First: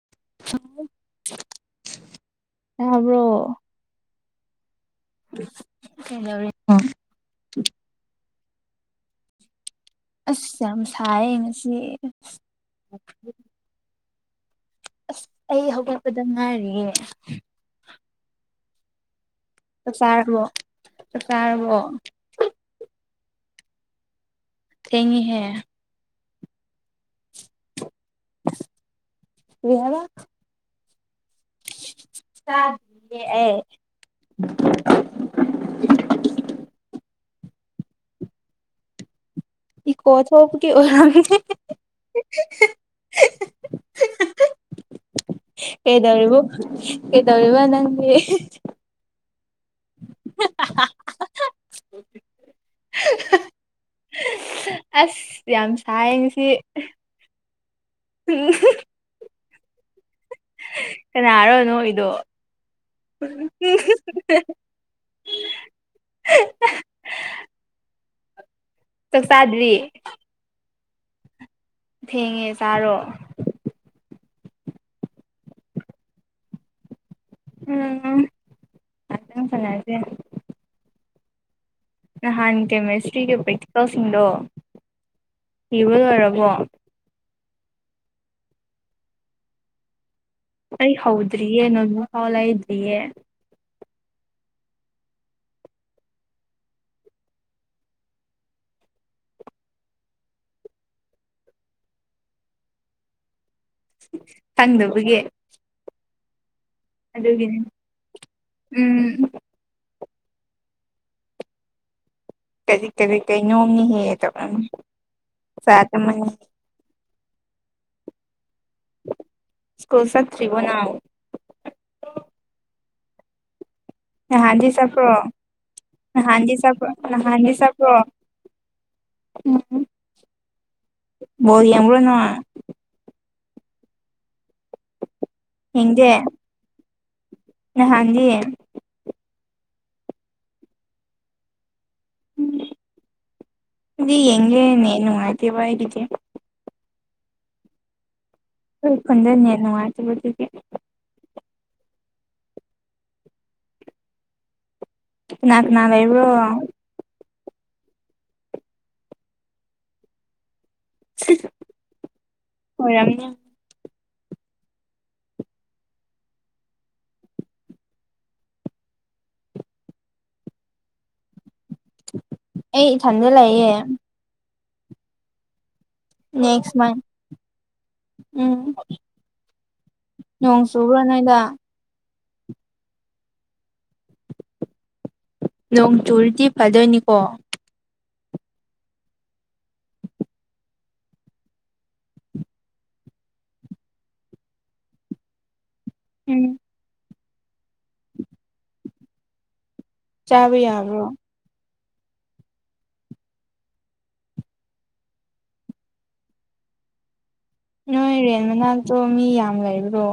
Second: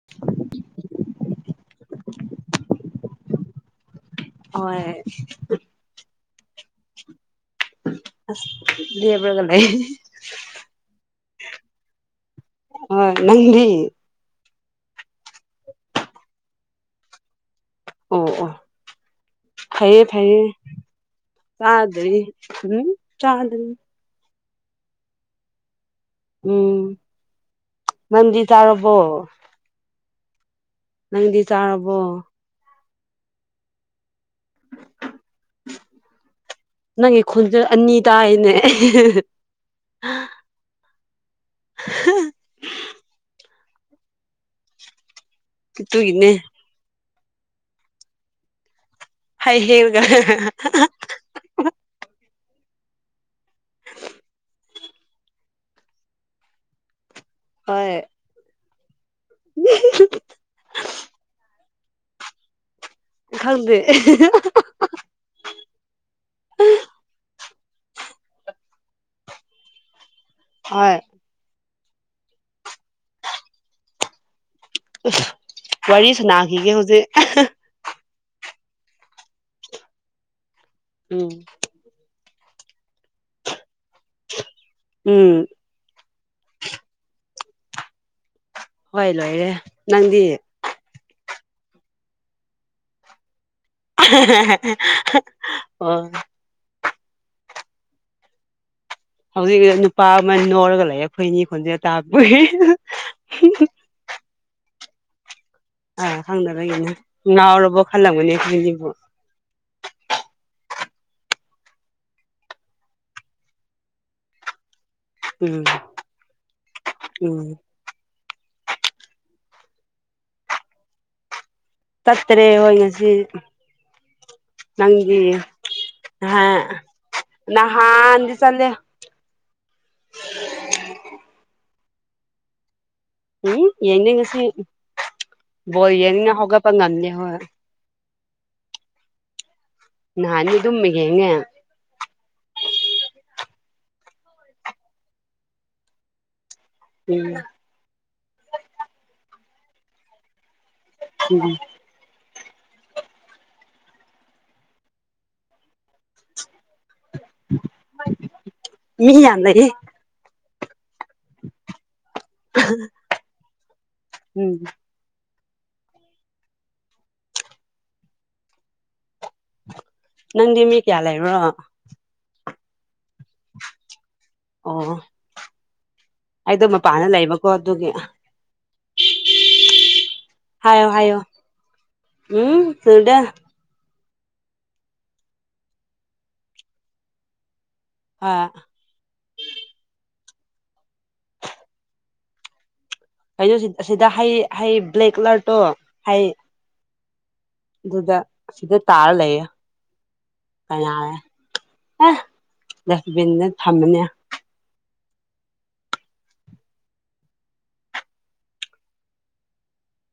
[inaudible] ꯇꯥꯕ꯭ꯔꯣ ꯍꯣꯏ ꯀꯩꯗꯧꯔꯤꯅꯣ ꯂꯦꯞꯔꯒꯂꯩ ꯑꯁ ꯌꯥꯝ ꯁꯥꯏ ꯉꯁꯤ ꯍꯣꯏ ꯅꯪꯗꯤ ꯑꯁ ꯑꯩ ꯍꯧꯒꯠꯄꯗ ꯉꯥꯏꯔꯤꯌꯦ ꯑꯣ ꯑꯣ ꯆꯥꯛ ꯐꯩꯌꯦ ꯐꯩꯌꯦ ꯆꯥꯔꯕꯣ ꯆꯥꯛ ꯆꯥꯔꯕꯣ ꯆꯥꯗꯔꯤ ꯎꯝ ꯆꯥꯗꯔꯤ ꯊꯦꯡꯉꯤꯍꯦ ꯎꯝ ꯃꯟꯗꯤ ꯇꯥꯔꯕꯣ ꯌꯥꯕ ꯅꯪꯗꯤ ꯆꯥꯔꯕꯣ ꯁꯥ ꯑꯦ ꯅꯪꯒꯤ ꯈꯨꯣꯟꯁꯨ ꯑꯅꯤ ꯇꯥꯏꯅꯦ ꯏꯀꯣꯁꯨ ꯀ ꯑꯣꯏꯔ ꯑꯗꯨꯒꯤꯅꯦ ꯀꯩꯗꯧꯔꯤꯔꯤꯕꯣ ꯀꯩ ꯇꯧꯔꯤꯔꯤꯕ ꯅꯪꯒꯤ ꯍꯩ ꯍꯦꯒ [inaudible] ꯑꯁ ꯌꯥꯝ ꯁꯥꯏ ꯉꯁꯤ ꯍꯣꯏ ꯄꯨꯅꯤ [unintelligible] [unintelligible] ꯀꯅꯥꯔꯣ ꯅꯣꯛꯏꯗꯣ ꯈꯪꯗꯦ [unintelligible] ꯆꯥꯛ ꯆꯗ꯭ꯔꯤ ꯍꯣꯏ ꯊꯦꯡꯉꯦ ꯆꯥꯔꯣ ꯋꯥꯔꯤ ꯁꯅꯥꯈꯤꯒꯦ ꯍꯧꯖꯤꯛ ꯎꯝ ꯐꯅꯗꯦ ꯎꯝ ꯅꯍꯥꯟ ꯀꯦꯃꯤꯁꯇ꯭ꯔꯤꯒꯤ ꯄ꯭ꯔꯦꯛꯛꯁꯄꯔꯁꯤꯡꯗꯣ ꯎꯝ ꯏꯕ ꯑꯣꯏꯔꯕꯣ ꯍꯣꯏ ꯂꯣꯏꯔꯦ ꯅꯪꯗꯤ ꯑꯩ ꯍꯧꯗ꯭ꯔꯤꯌꯦꯦ ꯅꯣꯕꯨ ꯍꯥꯎꯂꯥꯏꯗ꯭ꯔꯤꯌꯦꯦ ꯍ ꯍꯧꯖꯤꯛ ꯅꯨꯄꯥ ꯑꯃ ꯅꯣꯔꯒ ꯂꯩꯌꯦ ꯑꯩꯈꯣꯏꯅꯤ ꯈꯣꯟꯖꯦꯜ ꯇꯥꯛꯄꯒꯤ ꯍꯪꯗꯕꯒ ꯑꯥ ꯊꯥꯡꯗ ꯂꯩꯒꯅ ꯉꯅꯥꯔꯣꯕ ꯈꯜꯂꯝꯒꯅꯤꯅꯦꯖꯤꯕꯨ ꯎꯝ ꯀꯔꯤ ꯀꯔꯤ ꯀꯔꯤ ꯅꯣꯝꯅꯤ ꯍꯦꯛꯑꯦꯗꯕꯅ ꯎꯝ ꯎꯝ ꯁꯀꯣꯜꯁꯠ꯭ꯔꯤꯒꯣꯅ ꯀꯇꯔꯦ ꯍꯌꯦꯁꯤ ꯍꯥꯟꯗꯤ ꯆꯞ꯭ꯔꯣ ꯅꯍꯥꯟꯗꯤ ꯅꯍꯥꯟ ꯁ ꯅꯍꯥꯟꯗꯤ ꯁꯕ ꯅꯍꯥꯟꯗꯤ ꯆꯠꯂꯦ ꯎꯝ [unintelligible] ꯣ ꯌꯥꯝꯔꯣꯅ ꯎꯝ ꯌꯦꯡꯗ ꯉꯁꯤ ꯕꯣꯜ ꯌꯦꯡꯅ ꯍꯧꯒꯠꯄ ꯉꯝꯗꯦ ꯍꯣꯏ ꯍꯥꯟꯖꯤ ꯅꯍꯥꯟꯅꯤ ꯑꯗꯨꯝ ꯌꯦꯡꯉꯦ ꯎꯝ ꯑꯗꯨꯗꯤ ꯌꯦꯦ ꯅꯦ ꯅꯨꯉꯥꯏꯇꯦꯕ ꯏꯗꯤ ꯎꯝ ꯈꯟꯖꯅꯤ ꯅꯨꯡꯉꯥꯏꯇꯕꯗꯨꯗꯤ ꯎꯝ ꯂꯀ ꯅꯥꯟ ꯏꯕ꯭ꯔꯣ ꯃꯤ ꯌꯥꯗꯌꯦ ꯍꯣꯏ ꯌꯥꯝꯅ ꯎꯝ ꯅꯟꯗꯤ ꯃꯤ ꯀꯌꯥ ꯂꯩ ꯂꯩꯕ꯭ꯔꯣ ꯑꯩ ꯏꯊꯟꯗ ꯂꯩꯌꯦꯦ ꯑꯣ ꯑꯩꯗꯣ ꯅꯦꯛꯁ ꯃꯟ ꯃꯄꯥꯟ ꯂꯩꯕꯀꯣ ꯑꯗꯨꯒꯤ ꯎꯝ ꯅꯣꯡ ꯍꯥꯏꯌꯣ ꯆꯨꯕ꯭ꯔꯥ ꯍꯥꯏꯌꯣ ꯅꯣꯏꯗ ꯎꯝ ꯐꯗꯦ ꯅꯣꯡ ꯆꯨꯔꯗꯤ ꯐꯥꯗꯣꯏꯅꯤꯀꯣ ꯑ ꯀꯩꯅꯣ ꯁꯤꯗ ꯍꯩ ꯍꯩ ꯕ꯭ꯂꯦꯛ ꯀꯂꯔꯇꯣ ꯍꯥꯏ ꯎꯝ ꯑꯗꯨꯗ ꯁꯤꯗ ꯇꯥꯔ ꯂꯩꯌꯦ ꯆꯥꯕ ꯌꯥꯕ꯭ꯔꯣ ꯀꯌꯥꯦ ꯑ ꯗꯁꯕꯤꯤꯟ ꯊꯃꯅꯦ ꯅꯣꯏ ꯔꯦꯟ ꯃꯅꯥꯛꯇꯣ ꯃꯤ ꯌꯥꯝ ꯂꯩꯕ꯭ꯔꯣ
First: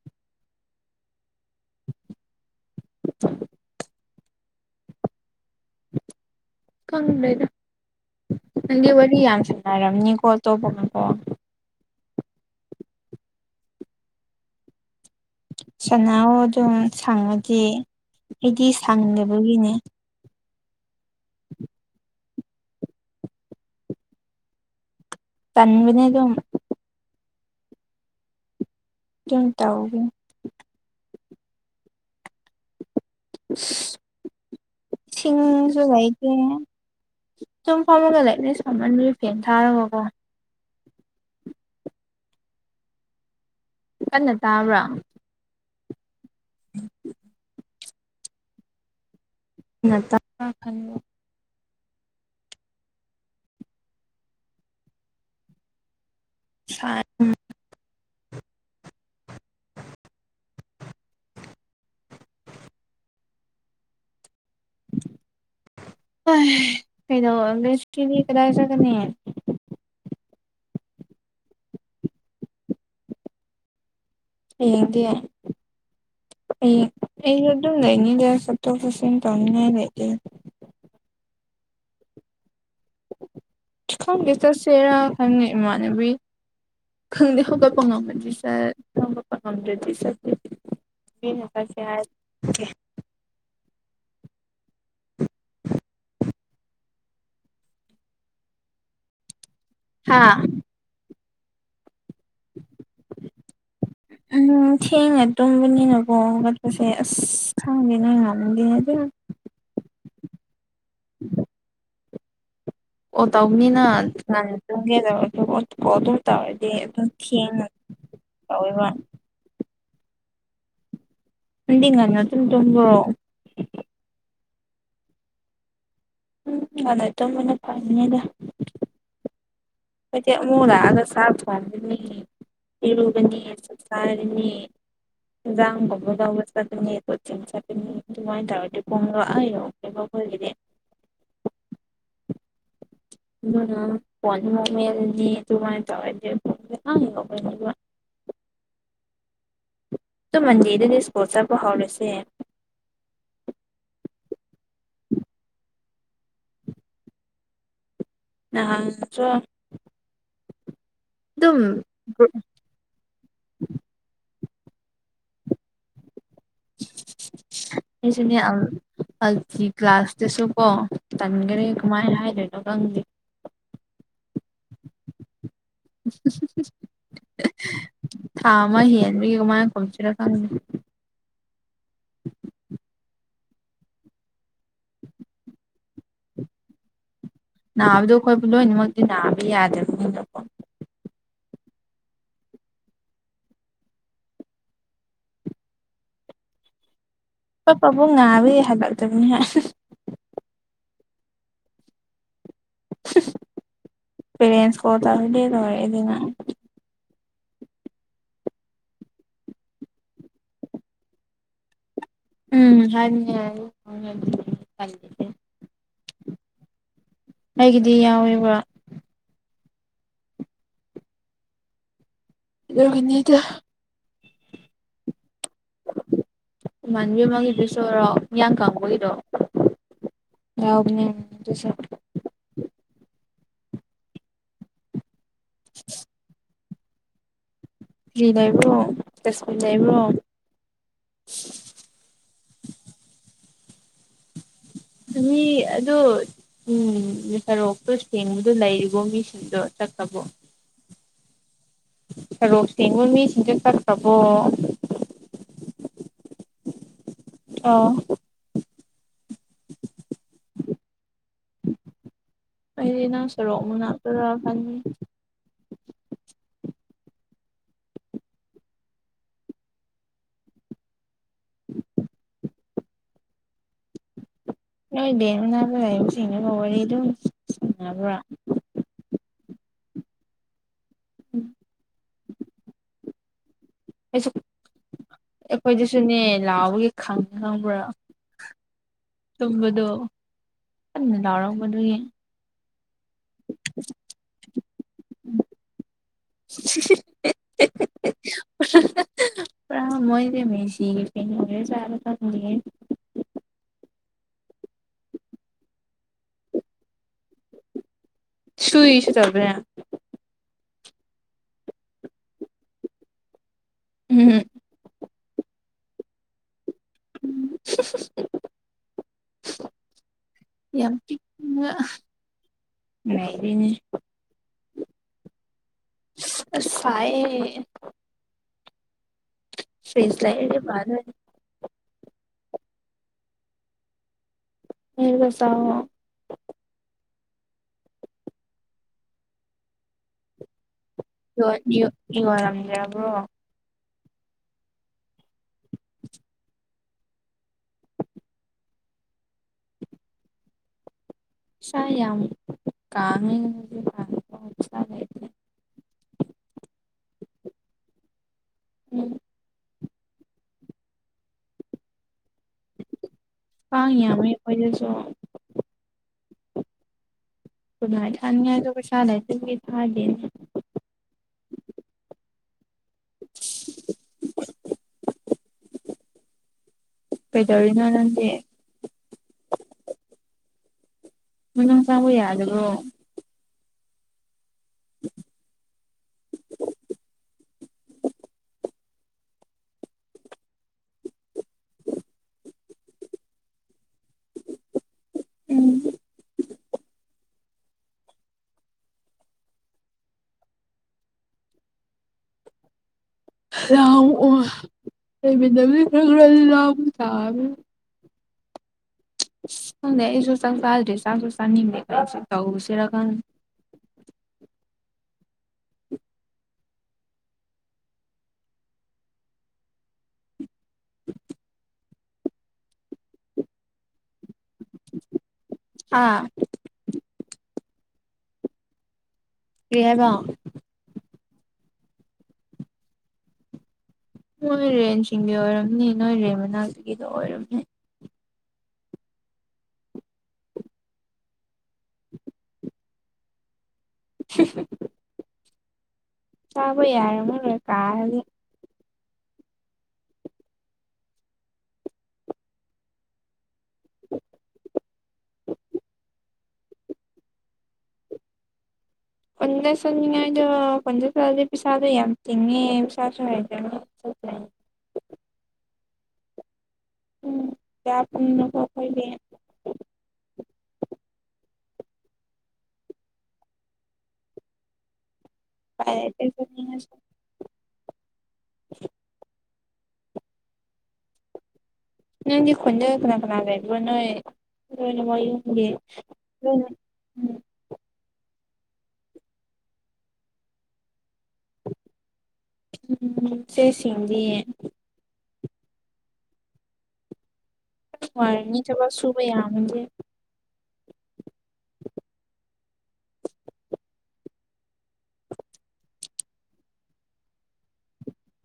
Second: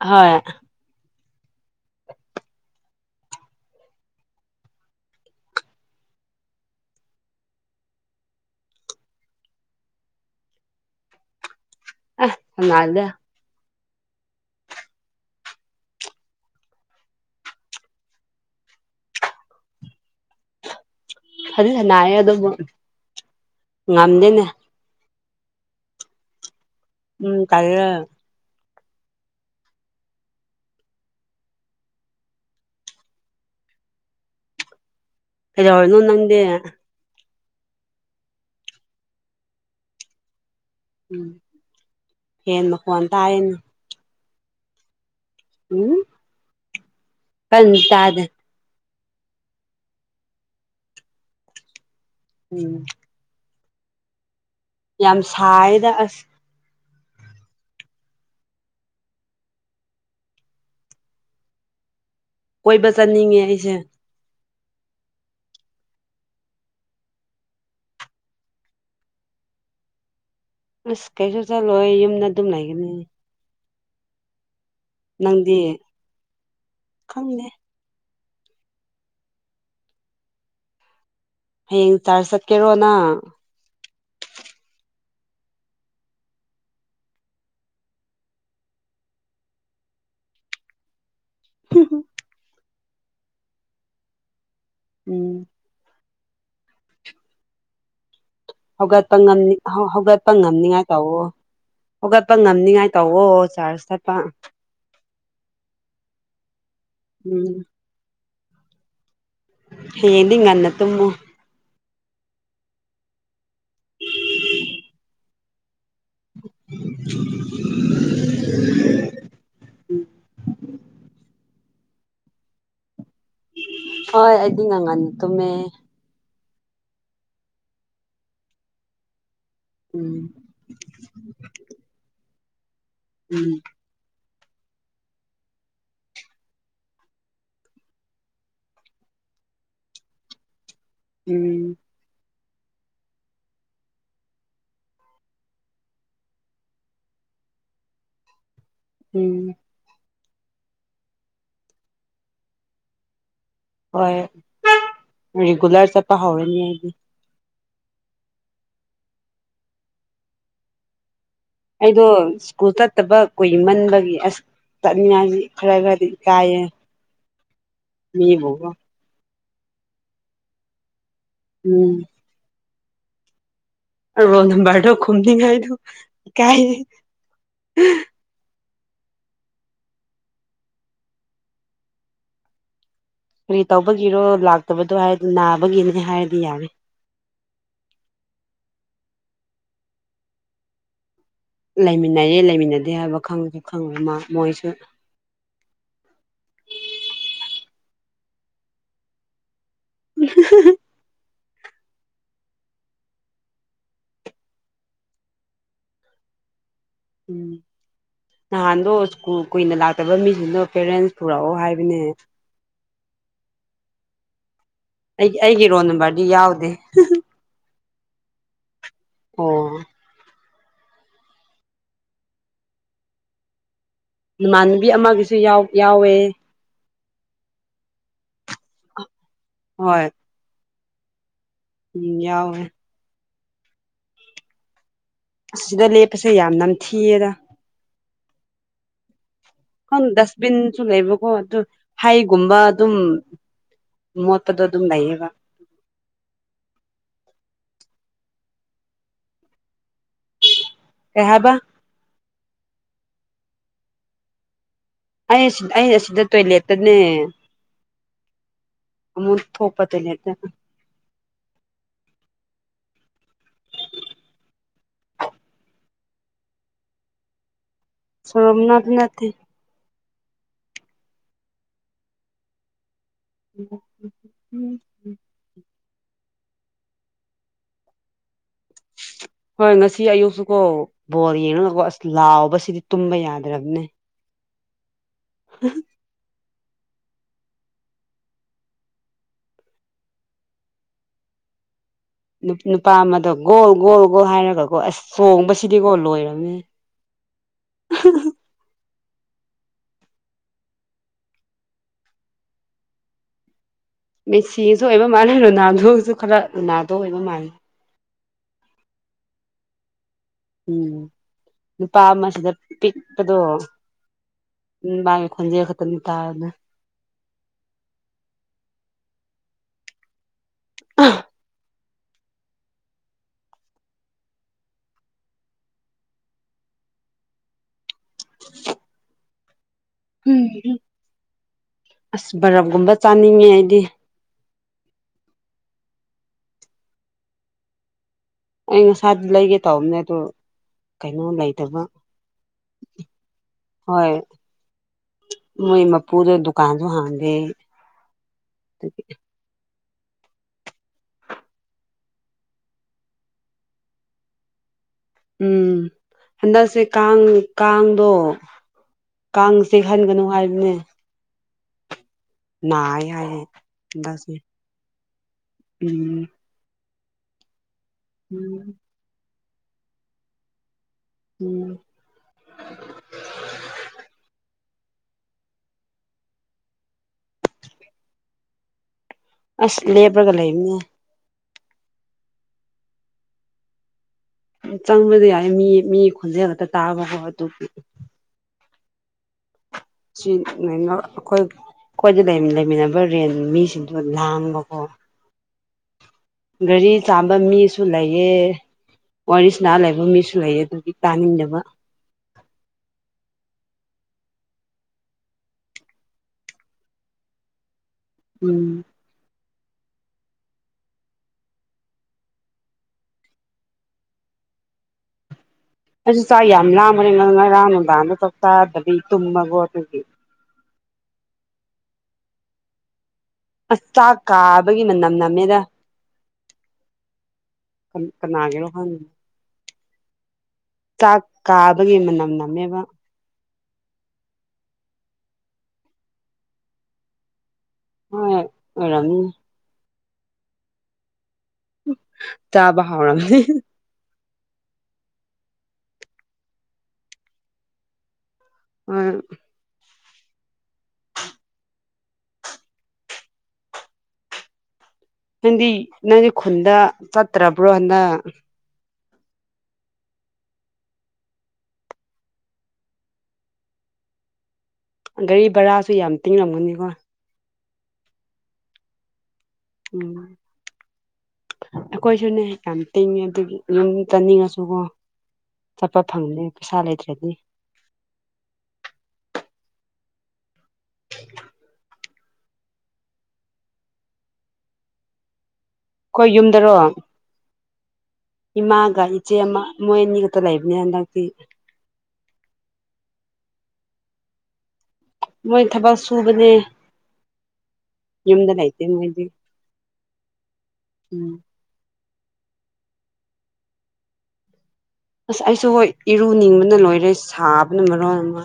ꯍꯣꯏ [unintelligible] ꯀꯪ ꯂꯩꯅ ꯅꯪꯗꯤ ꯋꯥꯔꯤ ꯌꯥꯝ ꯁꯥꯟꯅꯔꯕꯅꯤ ꯀꯣꯜ ꯇꯧꯕ ꯉꯀꯣ ꯑꯁꯜꯗ ꯁꯅꯥꯍꯎ ꯑꯗꯨꯝ ꯁꯪꯉꯗꯤ ꯑꯩꯗꯤ ꯁꯪꯗꯕꯒꯤꯅꯦ ꯐꯖꯟꯅꯥꯏꯌꯦ ꯑꯗꯨꯕꯨ ꯉꯝꯗꯦꯅꯦ ꯇꯟꯅꯦ ꯑꯗꯨ ꯎꯝ ꯇꯥꯏꯌꯦ ꯌꯨꯝ ꯇꯥꯎꯒꯦ ꯁꯤꯡꯖꯨ ꯀꯩꯗꯧꯔꯤꯅꯣ ꯂꯩꯗꯦ ꯅꯪꯗꯤ ꯁꯨꯝ ꯐꯝꯃꯒ ꯂꯩꯅꯦ ꯐꯝꯃꯟꯕꯤ ꯐꯦꯟ ꯊꯥꯔꯒꯀꯣ ꯎꯝ ꯍꯦꯟ ꯃꯈꯣꯟ ꯇꯥꯏꯅ ꯀꯟꯅ ꯇꯥꯕ꯭ꯔꯥ ꯎꯝ ꯎꯝ [unintelligible] ꯇꯥꯗꯦ ꯇꯞꯅ ꯇꯥꯏ꯫ ꯎꯝ ꯌꯥꯝ ꯁꯥꯏꯗ ꯑꯁ ꯁ ꯀꯣꯏꯕ ꯆꯠꯅꯤꯡꯉꯦ ꯑꯩꯁꯦ ꯀꯗꯧꯀꯤ ꯀꯗꯥꯢ ꯍꯥꯏ ꯑꯁ ꯀꯩꯁꯨ ꯆꯠꯂꯣꯏ ꯌꯨꯝꯗ ꯑꯗꯨꯝ ꯂꯩꯒꯅꯤ [unintelligible] ꯑꯩꯗꯤ ꯅꯪꯗꯤ ꯑꯩ ꯈꯪꯗꯦ ꯑꯗꯨꯝ ꯂꯩꯅꯤꯗ ꯁꯇ ꯐꯁꯟ ꯇꯧꯅꯤꯡꯉ ꯂꯩꯗꯦ ꯍꯌꯦꯡ ꯆꯥꯔꯖ ꯆꯠꯀꯦꯔꯣꯅ ꯈꯪꯗꯦ ꯆꯠꯁꯦꯔꯥ ꯈꯪꯗꯦ ꯏꯃꯥꯟꯅꯕꯤ ꯈꯪꯗ ꯍꯒꯄꯨꯡꯉ ꯑꯃꯗꯤ ꯁꯥꯔ ꯍꯒꯄꯉꯝꯗꯗꯤꯁꯔ ꯅꯔ ꯀꯦ ꯍꯥꯏꯀꯦ ꯎꯝ ꯍꯧꯒꯠꯄ ꯉꯝ ꯍꯧꯒꯠꯄ ꯍꯥ ꯉꯝꯅꯤꯡꯉꯥꯏ ꯇꯋ ꯆꯥꯔꯖ ꯆꯠꯄ ꯎꯝ ꯊꯦꯡꯅ ꯇꯨꯝꯕꯅꯤꯅ ꯀꯣ ꯆꯁꯦ ꯑꯁ ꯎꯝ ꯊꯥꯡꯗꯤꯅꯅꯥꯉ ꯅꯗꯤꯅꯦ ꯑꯗꯨ ꯍꯌꯦꯡꯗꯤ ꯉꯟꯅ ꯇꯨꯝꯃꯨ [inaudible] ꯑꯣ ꯇꯧꯕꯅꯤꯅ ꯅꯥꯟ ꯆꯪꯒꯦ ꯀꯣ ꯑꯗꯨꯝ ꯇꯧꯔꯗꯤ ꯑꯗꯨꯝ ꯊꯦꯡꯅ ꯇꯧꯋꯦꯕ ꯎꯝ ꯗꯤ ꯉ ꯑꯗꯨ ꯇꯣꯡꯣ ꯍꯣꯏ ꯑꯗꯨꯗꯤ ꯉ ꯑꯉꯥꯟꯅꯤꯠꯇꯃꯦ ꯎꯝ ꯐꯅꯥꯏꯠꯇꯣ ꯃꯅ ꯐꯉꯗ ꯎꯝ ꯑꯩꯣꯏꯠꯇ ꯑꯃꯃ ꯂ ꯍꯥꯏꯒ ꯁꯥꯐ ꯈꯗꯅꯤ ꯄꯤꯔꯨꯕꯅꯤ ꯎꯝ ꯁꯁꯥꯥꯏꯅꯤ ꯥꯥꯡꯒꯕꯨꯗꯎꯕꯨꯁꯗꯗ ꯀꯣ ꯆꯤꯡꯆꯥꯦ ꯃꯥꯏꯟ ꯇꯔꯗꯤꯄꯉꯡꯂꯣ ꯑꯏꯣ ꯈꯣꯏꯒꯗꯤ ꯎꯝ [unintelligible] ꯃꯗꯤ ꯇꯃꯥꯏ ꯇꯧꯋꯥꯦ ꯌ ꯎꯝ ꯃꯟꯖꯦꯗꯗꯤ ꯏꯁꯄꯣꯠꯁꯕꯨ ꯍꯧꯥꯎꯔꯁꯦ ꯍꯣꯏ ꯔꯤꯒꯨꯂꯔ ꯆꯠꯄ ꯍꯧꯔꯅꯤ ꯑꯩꯗꯤ [unintelligible] ꯑꯗꯨꯝ ꯑꯩꯗꯣ ꯁ꯭ꯀꯨꯜ ꯆꯠꯇꯕ ꯀꯨꯃꯟꯕꯒꯤ ꯑꯁ ꯆꯠꯅꯤꯡꯉꯥꯏꯗꯤ ꯈꯔ ꯈꯔꯗꯤ ꯀꯥꯏꯌꯦ ꯑꯩꯁꯤꯅꯦ ꯑꯜ ꯀ꯭ꯂꯥꯁꯇꯁꯨ ꯀꯣ ꯇꯟꯈꯔꯦ ꯎꯝ ꯀꯃꯥꯏꯅ ꯍꯥꯏꯔꯒꯦ [unintelligible] ꯔꯣꯜ ꯅꯝꯕꯔꯗꯣ ꯈꯨꯝꯅꯤꯉꯥꯏꯗꯣ ꯊꯥ ꯑꯃ ꯍꯦꯟꯕꯒꯤꯃꯥꯏꯅ ꯈꯁꯤꯔ ꯈꯪꯅꯤ ꯀꯔꯤ ꯇꯧꯕꯒꯤꯔꯣ ꯂꯥꯛꯇꯕꯗꯣ ꯍꯥꯏꯔꯗꯤ ꯅꯥꯕꯒꯤꯅꯦ ꯍꯥꯏꯔꯗꯤ ꯌꯥꯅꯤ ꯅꯥꯕꯗꯣ ꯑꯩꯈꯣꯏ ꯂꯣꯏꯅꯃꯛꯇꯤ ꯅꯥꯕ ꯌꯥꯗꯦꯕꯅ ꯂꯩꯃꯤꯟꯅꯔꯦ ꯂꯩꯃꯤꯟꯅꯗꯦ ꯍꯥꯏꯕ ꯈꯪꯉꯁꯨ ꯈꯪꯉ ꯑꯃ ꯃꯣꯏꯁꯨ ꯑꯣꯄꯕꯨ ꯉꯥꯔ ꯍꯥꯏꯜꯂꯛꯇꯕꯅꯤ ꯍꯥꯏ [unintelligible] ꯄꯦꯔꯦꯟꯁ ꯀꯣ ꯇꯗꯦꯗꯦꯗꯅ ꯎꯝ ꯅꯍꯥꯟꯗꯣ ꯁ꯭ꯀꯨꯜ ꯀꯨꯏꯅ ꯂꯥꯛꯇꯕ ꯃꯤꯁꯤꯡꯗꯣ ꯄꯦꯔꯦꯟꯁ ꯄꯨꯔꯛꯑꯣ ꯍꯥꯏꯕꯅꯦ ꯎꯝ ꯍꯥꯏꯕꯅꯦ ꯍꯥꯏꯌꯦ ꯑꯩꯒꯤ ꯑꯩꯒꯤ ꯔꯣꯟ ꯅꯝꯕ꯭ꯔꯗꯤ ꯌꯥꯎꯗꯦ ꯑꯩꯒꯤꯗꯤ ꯌꯥꯎꯋꯦꯕ ꯑꯣ ꯑꯗꯨꯒꯤꯅꯤꯗꯥ ꯅꯃꯥꯟꯅꯕꯤ ꯑꯃꯒꯤꯁꯨ ꯌꯥꯎ ꯌꯥꯎꯋꯦ ꯏꯃꯥꯟꯅꯕꯤ ꯑꯃꯒꯤꯗꯨꯁꯨꯔꯣ ꯃꯌꯥꯡ ꯀꯡꯕꯒꯤꯗꯣ ꯍꯣꯏ ꯌꯥꯎꯕꯅꯦ ꯑꯗꯨꯁꯨ ꯎꯝ ꯌꯥꯎꯋꯦ ꯑꯁ ꯁꯤꯗ ꯂꯦꯞꯄꯁꯦ ꯌꯥꯝ ꯅꯝꯊꯤꯌꯦꯗꯥ ꯀꯔꯤ ꯂꯩꯕ꯭ꯔꯣ ꯇ꯭ꯁꯄꯤꯟ ꯂꯩ ꯈꯟ ꯗ꯭ꯁꯕꯤꯟꯆꯨ ꯂꯩꯕꯀꯣ ꯑꯗꯨ ꯍꯩꯒꯨꯝꯕ ꯑꯗꯨꯝ ꯃꯣꯠꯄꯗꯣ ꯑꯗꯨꯝ ꯂꯩꯌꯦꯕ ꯊꯤ ꯑꯗꯨꯠ ꯎꯝ ꯁꯔꯣꯛꯇꯣ ꯁꯦꯡꯕꯗꯣ ꯂꯩꯔꯤꯕꯣ ꯃꯤꯁꯤꯡꯗꯣ ꯆꯠꯈ꯭ꯔꯕꯣ ꯀꯩ ꯍꯥꯏꯕ ꯁꯔꯣꯛ ꯁꯦꯡꯕ ꯃꯤꯁꯤꯡꯗꯣ ꯆꯠꯈ꯭ꯔꯕꯣ ꯑꯩ ꯑꯁꯤꯗ ꯑꯩ ꯑꯁꯤꯗ ꯇꯣꯏꯂꯦꯠꯇꯅꯦ ꯑ ꯑꯃꯨꯟ ꯊꯣꯛꯄꯗ ꯂꯦꯞꯇꯦꯗ ꯑꯩꯗꯤ ꯅꯪ ꯁꯣꯔꯣꯛ ꯃꯅꯥꯛꯇꯔ ꯈꯟꯕꯅꯤ ꯁꯣꯔꯣꯝ ꯃꯅꯥꯛꯇ ꯅꯠꯇꯦ [inaudible] ꯎꯝ ꯅꯣꯏꯗꯦ ꯃꯅꯥꯛꯇ ꯂꯩꯕꯁꯤꯡꯗꯨꯒ ꯋꯥꯔꯤ ꯑꯗꯨꯝ ꯁꯥꯅꯕ꯭ꯔꯥ ꯍꯣꯏ ꯉꯁꯤ ꯑꯌꯨꯛꯁꯨꯀꯣ ꯕꯣꯜ ꯎꯝ ꯌꯦꯡꯔꯒꯀꯣ ꯑꯁ ꯂꯥꯎꯕꯁꯤꯗꯤ ꯇꯨꯝꯕ ꯌꯥꯗ꯭ꯔꯕꯅꯦ ꯑꯩꯁꯨ ꯑꯩꯈꯣꯏꯗꯁꯨꯅꯦ ꯂꯥꯎꯕꯒꯤ ꯈꯪꯉ ꯈꯪꯕ꯭ꯔꯥ ꯇꯨꯝꯕꯗꯣ ꯀꯟꯅ ꯂꯥꯎꯔꯝꯕꯗꯨꯒꯤ ꯅꯨꯄꯥ ꯑꯃꯗꯣ ꯒꯣꯜ ꯒꯣꯜ ꯒꯣꯜ ꯍꯥꯏꯔꯒꯀꯣ ꯑꯁ ꯆꯣꯡꯕꯁꯤꯗꯤꯀꯣ ꯂꯣꯏꯔꯦ [inaudible] ꯄꯨꯔꯥ ꯃꯣꯏꯗꯤ ꯃꯦꯁꯤꯒꯤ ꯐꯦꯟ ꯑꯣꯏꯔꯖꯥꯔ ꯈꯪꯗꯦꯍꯦ ꯃꯦꯁꯤꯁꯨ ꯑꯣꯏꯕ ꯃꯥꯜꯂꯦ ꯔꯣꯅꯥꯜꯗꯣꯁꯨ ꯈꯔ ꯔꯣꯅꯥꯜꯗꯣ ꯑꯣꯏꯕ ꯃꯥꯜꯂꯦ ꯁꯨꯏꯁꯨ ꯇꯧꯕꯅꯦ ꯎꯝ ꯅꯨꯄꯥ ꯑꯃ ꯁꯤꯗ ꯄꯤꯛꯄꯗꯣ ꯎꯝ ꯎꯝ ꯃꯥꯒꯤ ꯈꯣꯟꯖꯦꯜ ꯈꯛꯇꯃꯤ ꯇꯥꯔꯅꯦ ꯎꯝ ꯌꯥꯝ ꯄꯤꯛꯅ ꯅꯩꯔꯦꯅꯦ ꯑꯁ ꯁꯥꯏꯌꯦ ꯐ꯭ꯔꯤꯁ ꯂꯩꯥꯔꯗꯤ ꯐꯗꯣꯏꯅꯤ ꯑꯁ ꯕꯔꯞꯒꯨꯝꯕ ꯆꯥꯅꯤꯡꯉꯦ ꯑꯩꯗꯤ ꯂꯩꯔꯒ ꯆꯥꯎꯋꯣ ꯑꯩ ꯉꯁꯥꯗꯤ ꯂꯩꯒꯦ ꯇꯧꯕꯅꯦ ꯑꯗꯨ ꯀꯩꯅꯣ ꯂꯣꯏ ꯂꯩꯇꯕ ꯃ꯭ꯌꯨꯠ ꯌꯣꯜꯂꯝꯗ꯭ꯔꯕꯣ ꯍꯣꯏ ꯃꯣꯏ ꯃꯄꯨꯗꯨ ꯗꯨꯀꯥꯟꯖꯨ ꯍꯥꯡꯗꯦ ꯑꯗꯨꯒꯤ ꯏꯁꯥ ꯌꯥꯝ ꯀꯥꯡꯉꯦ ꯉꯁꯤꯗꯤ ꯎꯝ ꯍꯟꯗꯛꯁꯦ ꯀꯥꯡ ꯀꯥꯡꯗꯣ ꯎꯝ ꯀꯥꯡꯁꯦꯍꯟꯒꯅꯨ ꯍꯥꯏꯕꯅꯦ ꯑ ꯍꯥꯏꯌꯦ ꯀꯥꯡꯉꯤ ꯍꯟꯗꯛꯁꯦ ꯑꯣꯏꯗꯁꯨ ꯎꯝ ꯍꯥꯏ ꯎꯝ ꯀꯩꯁꯂ ꯍꯥꯏ ꯎꯝ [inaudible] ꯀꯩꯗꯧꯔꯤꯅꯔꯗꯤ ꯑꯁ ꯂꯦꯕꯔꯒ ꯂꯩꯕꯅꯦ ꯅꯪ ꯆꯥꯕ ꯌꯥꯗ꯭ꯔꯣ ꯆꯪꯕꯗꯤ ꯌꯥꯏ ꯃꯤ ꯃꯤ ꯈꯣꯟꯖꯦꯜ ꯈꯛꯇ ꯇꯥꯕꯀꯣ ꯑꯗꯨ ꯁꯤ ꯅꯣꯏꯅ ꯑꯩꯈꯣꯏ ꯑꯩꯈꯣꯏꯗ ꯂꯩꯃꯤꯟꯅꯕ ꯔꯦꯟ ꯃꯤꯁꯤꯡꯗꯣ ꯂꯥꯡꯕꯀꯣ ꯎꯝ ꯒꯥꯔꯤ ꯆꯥꯝꯕ ꯃꯤꯁꯨ ꯂꯩꯑ ꯋꯥꯔꯤꯁꯤꯅꯥ ꯂꯩꯕ ꯃꯤꯁꯨ ꯂꯩꯌꯦ ꯑꯗꯨꯒꯤ ꯇꯥꯅꯤꯡꯗꯕ ꯂꯕꯤꯗ ꯂ ꯆ ꯎꯝ ꯑꯩꯁꯨ ꯆꯪ ꯆꯥꯗ꯭ꯔꯦ ꯆꯁꯨ ꯆꯥꯟꯅꯤꯡꯗꯦ ꯀꯁꯨ ꯆꯎꯁꯦꯔꯒꯥꯟ ꯑꯩ ꯆꯥꯛ ꯌꯥꯝ ꯂꯥꯡꯕꯅꯤꯦ ꯉ ꯉꯔꯥꯡ ꯅꯨꯕꯗ ꯆꯥꯛ ꯆꯥꯗꯕꯤ ꯇꯨꯝꯃꯒꯣ ꯑꯗꯨꯒꯤ [inaudible] ꯑꯁ ꯆꯥꯛ ꯀꯥꯕꯒꯤ ꯃꯅꯝ ꯅꯝꯃꯦꯗ ꯑꯥ ꯀ ꯀꯅꯥꯒꯦꯅꯣ ꯍꯥꯟ ꯀ ꯍꯥꯏꯕ ꯆꯥꯛ ꯀꯥꯕꯒꯤ ꯃꯅꯝ ꯅꯝꯃꯦꯕ ꯅꯣꯏ ꯔꯦꯟꯁꯤꯡꯒꯤ ꯑꯣꯏꯔꯝꯅꯤ ꯅꯣꯏ ꯔꯦꯟ ꯃꯅꯥꯒꯤꯗ ꯑꯣꯏꯔꯝꯅꯤ ꯍꯔꯝ ꯆꯥꯕ ꯍꯥꯥꯎꯔꯅꯤ ꯁꯤ ꯆꯕ ꯌꯥꯔꯃꯣꯏ ꯀꯥ ꯍ ꯅꯪꯗꯤ ꯅꯪꯗꯤ ꯈꯨꯟꯗ ꯆꯠꯇ꯭ꯔꯕ꯭ꯔꯣ ꯍꯟꯅ ꯄꯟꯗꯁꯉꯥꯏꯗꯣ ꯄꯟꯗꯁꯗꯤ ꯄꯩꯁꯥꯗ ꯌꯥꯝ ꯊꯤꯉꯦ ꯄꯁꯥꯁꯨ ꯍꯥꯏꯖꯣ [unintelligible] ꯒꯥꯔꯤ ꯚꯔꯥꯁꯨ ꯌꯥꯝ ꯇꯤꯡꯂꯝꯒꯅꯤꯀꯣ ꯎꯝ ꯌꯥ ꯄꯨꯅꯅꯕ ꯀꯩꯒꯦ ꯎꯝ ꯑꯩꯈꯣꯏꯁꯨꯅꯦ ꯌꯥꯝ ꯇꯤꯡꯉꯤ ꯑꯗꯨꯒꯤ ꯌꯨꯝ ꯆꯥꯅꯤꯡꯉꯁꯨꯀꯣ ꯎꯄꯥꯏ ꯆꯠꯄ ꯂꯩꯇꯦ ꯐꯪꯅꯤꯦ ꯄꯩꯁꯥ ꯆꯠꯅꯤꯡꯉꯁꯨ ꯂꯩꯇ꯭ꯔꯗꯤ [inaudible] [inaudible] ꯅꯪ ꯌꯦꯦ ꯈꯣꯏꯅ ꯀꯅꯥ ꯀꯅꯥꯔꯦꯕꯨ ꯅꯣꯏ ꯅꯣꯏ ꯅꯃ ꯌꯨꯝꯒꯤ ꯑꯩꯣꯏ ꯅꯣꯏꯅ ꯌꯨꯝꯗꯔꯣ ꯎꯝ ꯏꯃꯥꯒ ꯏꯆꯦ ꯑꯃ ꯃꯣꯏ ꯑꯅꯤꯒꯛꯇ ꯂꯩꯕꯅꯤ ꯍꯟꯗꯛꯇꯤ ꯎꯝ ꯁꯦꯁꯤꯗꯤ ꯃꯣꯏ ꯊꯕꯛ ꯁꯨꯕꯅꯦ ꯁꯃ ꯌꯨꯝꯗ ꯂꯩꯇꯦ ꯃꯤꯖꯕꯥꯁꯨꯕ ꯃꯣꯏꯗꯤ ꯌꯥ ꯎꯝ [unintelligible] ꯑꯁ ꯑꯩꯁꯨ ꯍꯣꯏ ꯏꯔꯨꯅꯤꯡꯕꯅ ꯂꯣꯏꯔꯦ ꯁꯥꯕꯅ ꯃꯔꯣ ꯑꯃ